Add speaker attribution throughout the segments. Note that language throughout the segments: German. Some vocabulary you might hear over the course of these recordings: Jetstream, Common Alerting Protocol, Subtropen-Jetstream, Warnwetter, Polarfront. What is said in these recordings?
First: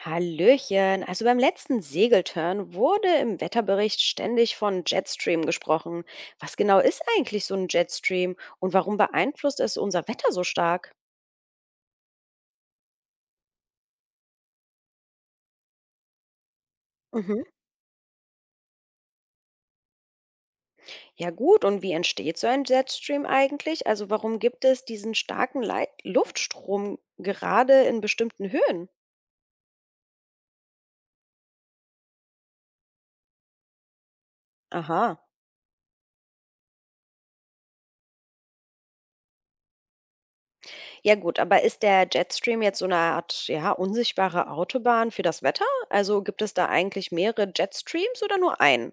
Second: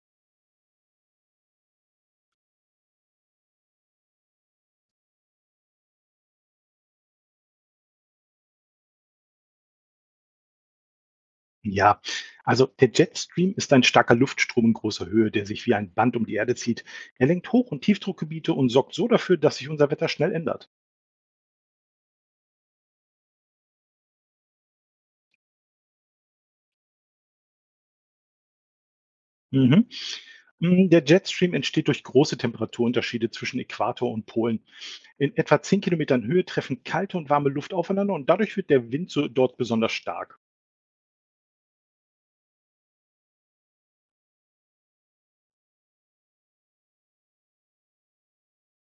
Speaker 1: Hallöchen. Also beim letzten Segelturn wurde im Wetterbericht ständig von Jetstream gesprochen. Was genau ist eigentlich so ein Jetstream und warum beeinflusst es unser Wetter so stark?
Speaker 2: Ja, also der Jetstream ist ein starker Luftstrom in großer Höhe, der sich wie ein Band um die Erde zieht. Er
Speaker 1: Mhm.
Speaker 2: lenkt Hoch- und Tiefdruckgebiete und sorgt so dafür, dass sich unser Wetter schnell ändert.
Speaker 1: Ja gut, und wie entsteht so ein Jetstream eigentlich? Also warum gibt es diesen starken Leit Luftstrom gerade in bestimmten Höhen?
Speaker 2: Mhm. Der Jetstream entsteht durch große Temperaturunterschiede zwischen Äquator und Polen.
Speaker 1: Aha.
Speaker 2: In etwa 10 Kilometern Höhe treffen kalte und warme Luft aufeinander und dadurch wird der Wind so dort besonders stark.
Speaker 1: Ja gut, aber ist der Jetstream jetzt so eine Art, ja, unsichtbare Autobahn für das Wetter? Also gibt es da eigentlich mehrere Jetstreams oder nur einen?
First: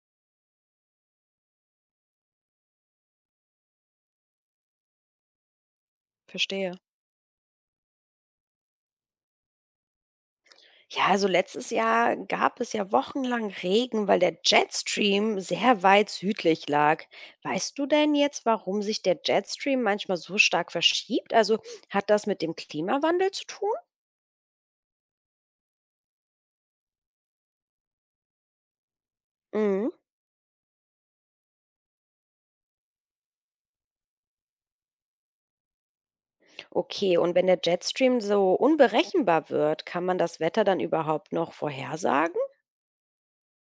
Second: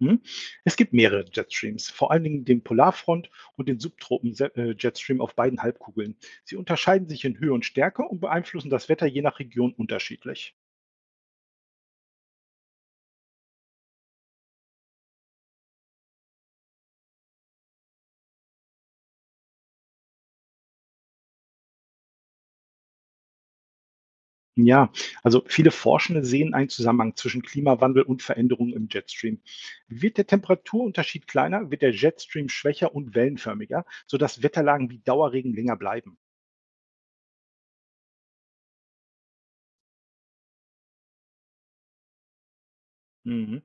Speaker 2: Hm? Es gibt mehrere Jetstreams, vor allen Dingen den Polarfront und den Subtropen-Jetstream auf beiden Halbkugeln. Sie
Speaker 1: Verstehe.
Speaker 2: unterscheiden sich in Höhe und Stärke und beeinflussen das Wetter je nach Region unterschiedlich.
Speaker 1: Ja, also letztes Jahr gab es ja wochenlang Regen, weil der Jetstream sehr weit südlich lag. Weißt du denn jetzt, warum sich der Jetstream manchmal so stark verschiebt? Also hat das mit dem Klimawandel zu tun?
Speaker 2: Ja, also viele Forschende sehen einen Zusammenhang zwischen Klimawandel und Veränderungen im Jetstream.
Speaker 1: Mhm.
Speaker 2: Wird der Temperaturunterschied kleiner, wird der Jetstream schwächer und wellenförmiger, sodass Wetterlagen wie Dauerregen länger bleiben.
Speaker 1: Okay, und wenn der Jetstream so unberechenbar wird, kann man das Wetter dann überhaupt noch vorhersagen?
Speaker 2: Mhm.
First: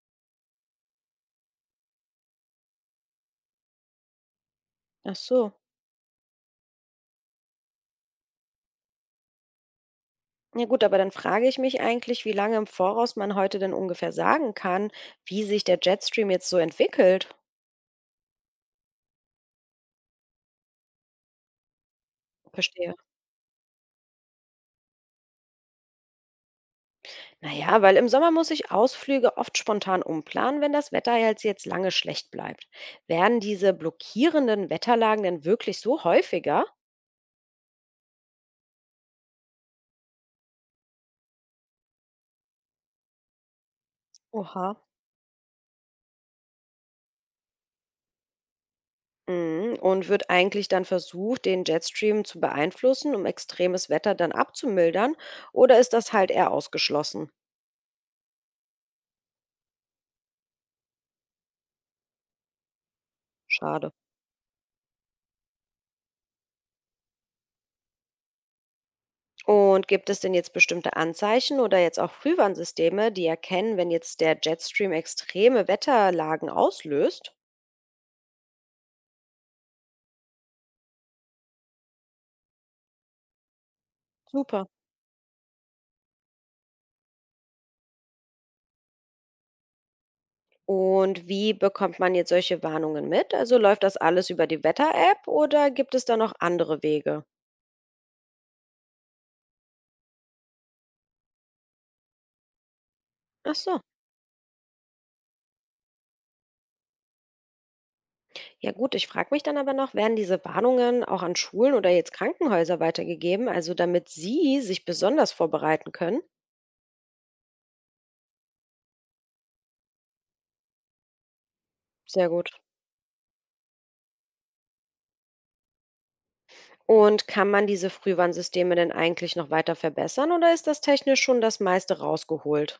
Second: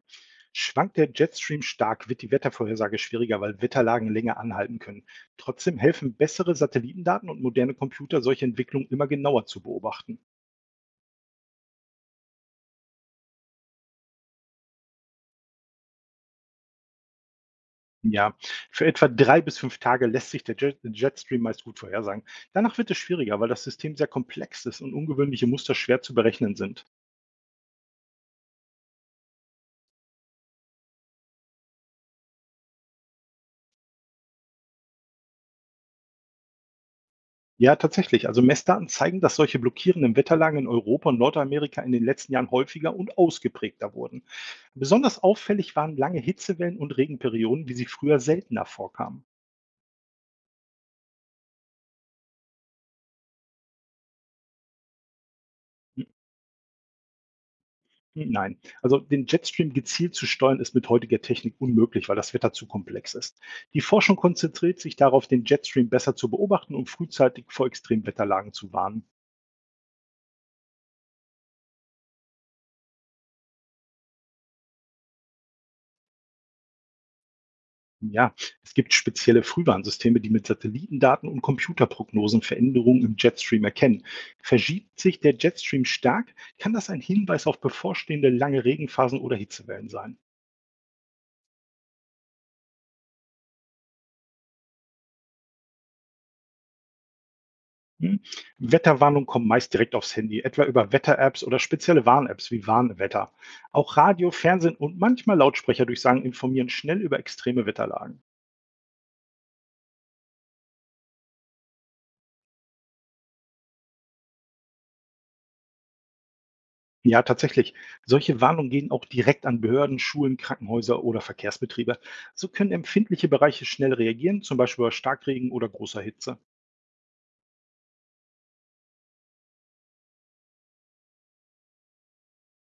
Speaker 2: Schwankt der Jetstream stark, wird die Wettervorhersage schwieriger, weil Wetterlagen länger anhalten können.
Speaker 1: Ach so.
Speaker 2: Trotzdem helfen bessere Satellitendaten und moderne Computer, solche Entwicklungen immer genauer zu beobachten.
Speaker 1: Ja gut, aber dann frage ich mich eigentlich, wie lange im Voraus man heute denn ungefähr sagen kann, wie sich der Jetstream jetzt so entwickelt.
Speaker 2: Ja, für etwa 3 bis 5 Tage lässt sich der Jetstream meist gut vorhersagen. Danach wird
Speaker 1: Verstehe.
Speaker 2: es schwieriger, weil das System sehr komplex ist und ungewöhnliche Muster schwer zu berechnen sind.
Speaker 1: Naja, weil im Sommer muss ich Ausflüge oft spontan umplanen, wenn das Wetter jetzt lange schlecht bleibt. Werden diese blockierenden Wetterlagen denn wirklich so häufiger?
Speaker 2: Ja, tatsächlich. Also Messdaten zeigen, dass solche blockierenden Wetterlagen in Europa und Nordamerika in den letzten Jahren häufiger und ausgeprägter wurden.
Speaker 1: Oha.
Speaker 2: Besonders auffällig waren lange Hitzewellen und Regenperioden, wie sie früher seltener vorkamen.
Speaker 1: Mhm. Und wird eigentlich dann versucht, den Jetstream zu beeinflussen, um extremes Wetter dann abzumildern? Oder ist
Speaker 2: Hm,
Speaker 1: das halt eher ausgeschlossen?
Speaker 2: Nein, also den Jetstream gezielt zu steuern, ist mit heutiger Technik unmöglich, weil das Wetter zu komplex ist. Die
Speaker 1: Schade.
Speaker 2: Forschung konzentriert sich darauf, den Jetstream besser zu beobachten und frühzeitig vor Extremwetterlagen zu warnen.
Speaker 1: Und gibt es denn jetzt bestimmte Anzeichen oder jetzt auch Frühwarnsysteme, die erkennen, wenn jetzt der Jetstream extreme Wetterlagen auslöst?
Speaker 2: Ja, es gibt spezielle Frühwarnsysteme, die mit Satellitendaten und Computerprognosen Veränderungen im Jetstream erkennen.
Speaker 1: Super.
Speaker 2: Verschiebt sich der Jetstream stark, kann das ein Hinweis auf bevorstehende lange Regenphasen oder Hitzewellen sein.
Speaker 1: Und wie bekommt man jetzt solche Warnungen mit? Also läuft das alles über die Wetter-App oder gibt es da noch andere Wege?
Speaker 2: Hm? Wetterwarnungen kommen meist direkt aufs Handy, etwa über Wetter-Apps oder spezielle Warn-Apps wie Warnwetter.
Speaker 1: Ach so.
Speaker 2: Auch Radio, Fernsehen und manchmal Lautsprecherdurchsagen informieren schnell über extreme Wetterlagen.
Speaker 1: Ja gut, ich frage mich dann aber noch, werden diese Warnungen auch an Schulen oder jetzt Krankenhäuser weitergegeben, also damit sie sich besonders vorbereiten können?
Speaker 2: Ja, tatsächlich. Solche Warnungen gehen auch direkt an Behörden, Schulen, Krankenhäuser oder Verkehrsbetriebe.
Speaker 1: Sehr
Speaker 2: So
Speaker 1: gut.
Speaker 2: können empfindliche Bereiche schnell reagieren, zum Beispiel bei Starkregen oder großer Hitze.
Speaker 1: Und kann man diese Frühwarnsysteme denn eigentlich noch weiter verbessern oder ist das technisch schon das meiste rausgeholt?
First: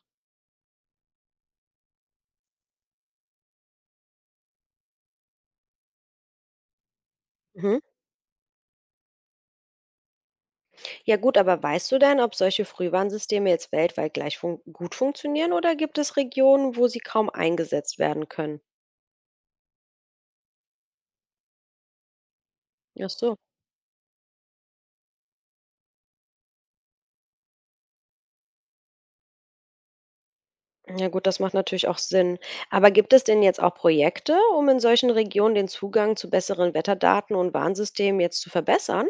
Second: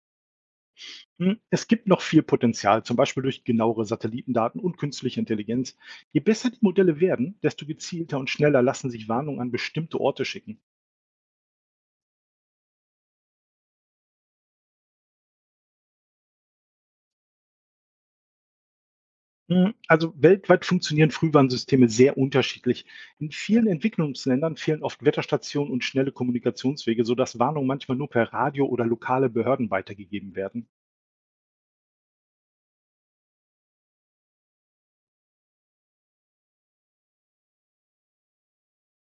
Speaker 2: Es gibt noch viel Potenzial, zum Beispiel durch genauere Satellitendaten und künstliche Intelligenz. Je besser die Modelle werden, desto
Speaker 1: Mhm.
Speaker 2: gezielter und schneller lassen sich Warnungen an bestimmte Orte schicken.
Speaker 1: Ja gut, aber weißt du denn, ob solche Frühwarnsysteme jetzt weltweit gleich fun gut funktionieren oder gibt es Regionen, wo sie kaum eingesetzt werden können?
Speaker 2: Also weltweit funktionieren Frühwarnsysteme sehr unterschiedlich.
Speaker 1: Ach
Speaker 2: In
Speaker 1: so.
Speaker 2: vielen Entwicklungsländern fehlen oft Wetterstationen und schnelle Kommunikationswege, sodass Warnungen manchmal nur per Radio oder lokale Behörden weitergegeben werden.
Speaker 1: Ja gut, das macht natürlich auch Sinn. Aber gibt es denn jetzt auch Projekte, um in solchen Regionen den Zugang zu besseren Wetterdaten und Warnsystemen jetzt zu verbessern?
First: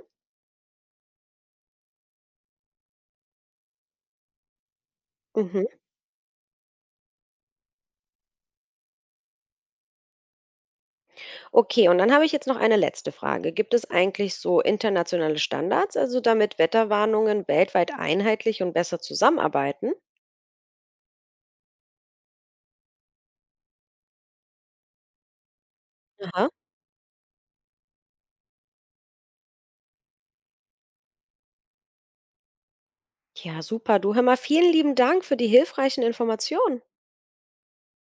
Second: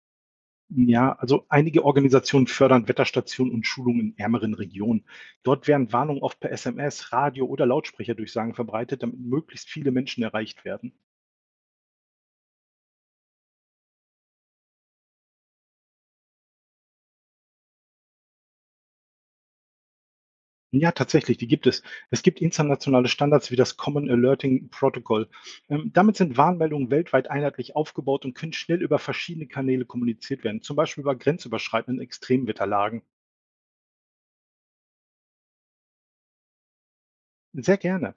Speaker 2: Ja, also einige Organisationen fördern Wetterstationen und Schulungen in ärmeren Regionen.
Speaker 1: Mhm.
Speaker 2: Dort werden Warnungen oft per SMS, Radio oder Lautsprecherdurchsagen verbreitet, damit möglichst viele Menschen erreicht werden.
Speaker 1: Okay, und dann habe ich jetzt noch eine letzte Frage. Gibt es eigentlich so internationale Standards, also damit Wetterwarnungen weltweit einheitlich und besser zusammenarbeiten?
Speaker 2: Ja, tatsächlich, die gibt es. Es gibt internationale Standards wie das Common Alerting Protocol. Damit sind
Speaker 1: Aha.
Speaker 2: Warnmeldungen weltweit einheitlich aufgebaut und können schnell über verschiedene Kanäle kommuniziert werden, zum Beispiel über grenzüberschreitenden Extremwetterlagen.
Speaker 1: Ja, super. Du, hör mal, vielen lieben Dank für die hilfreichen Informationen.
Speaker 2: Sehr gerne.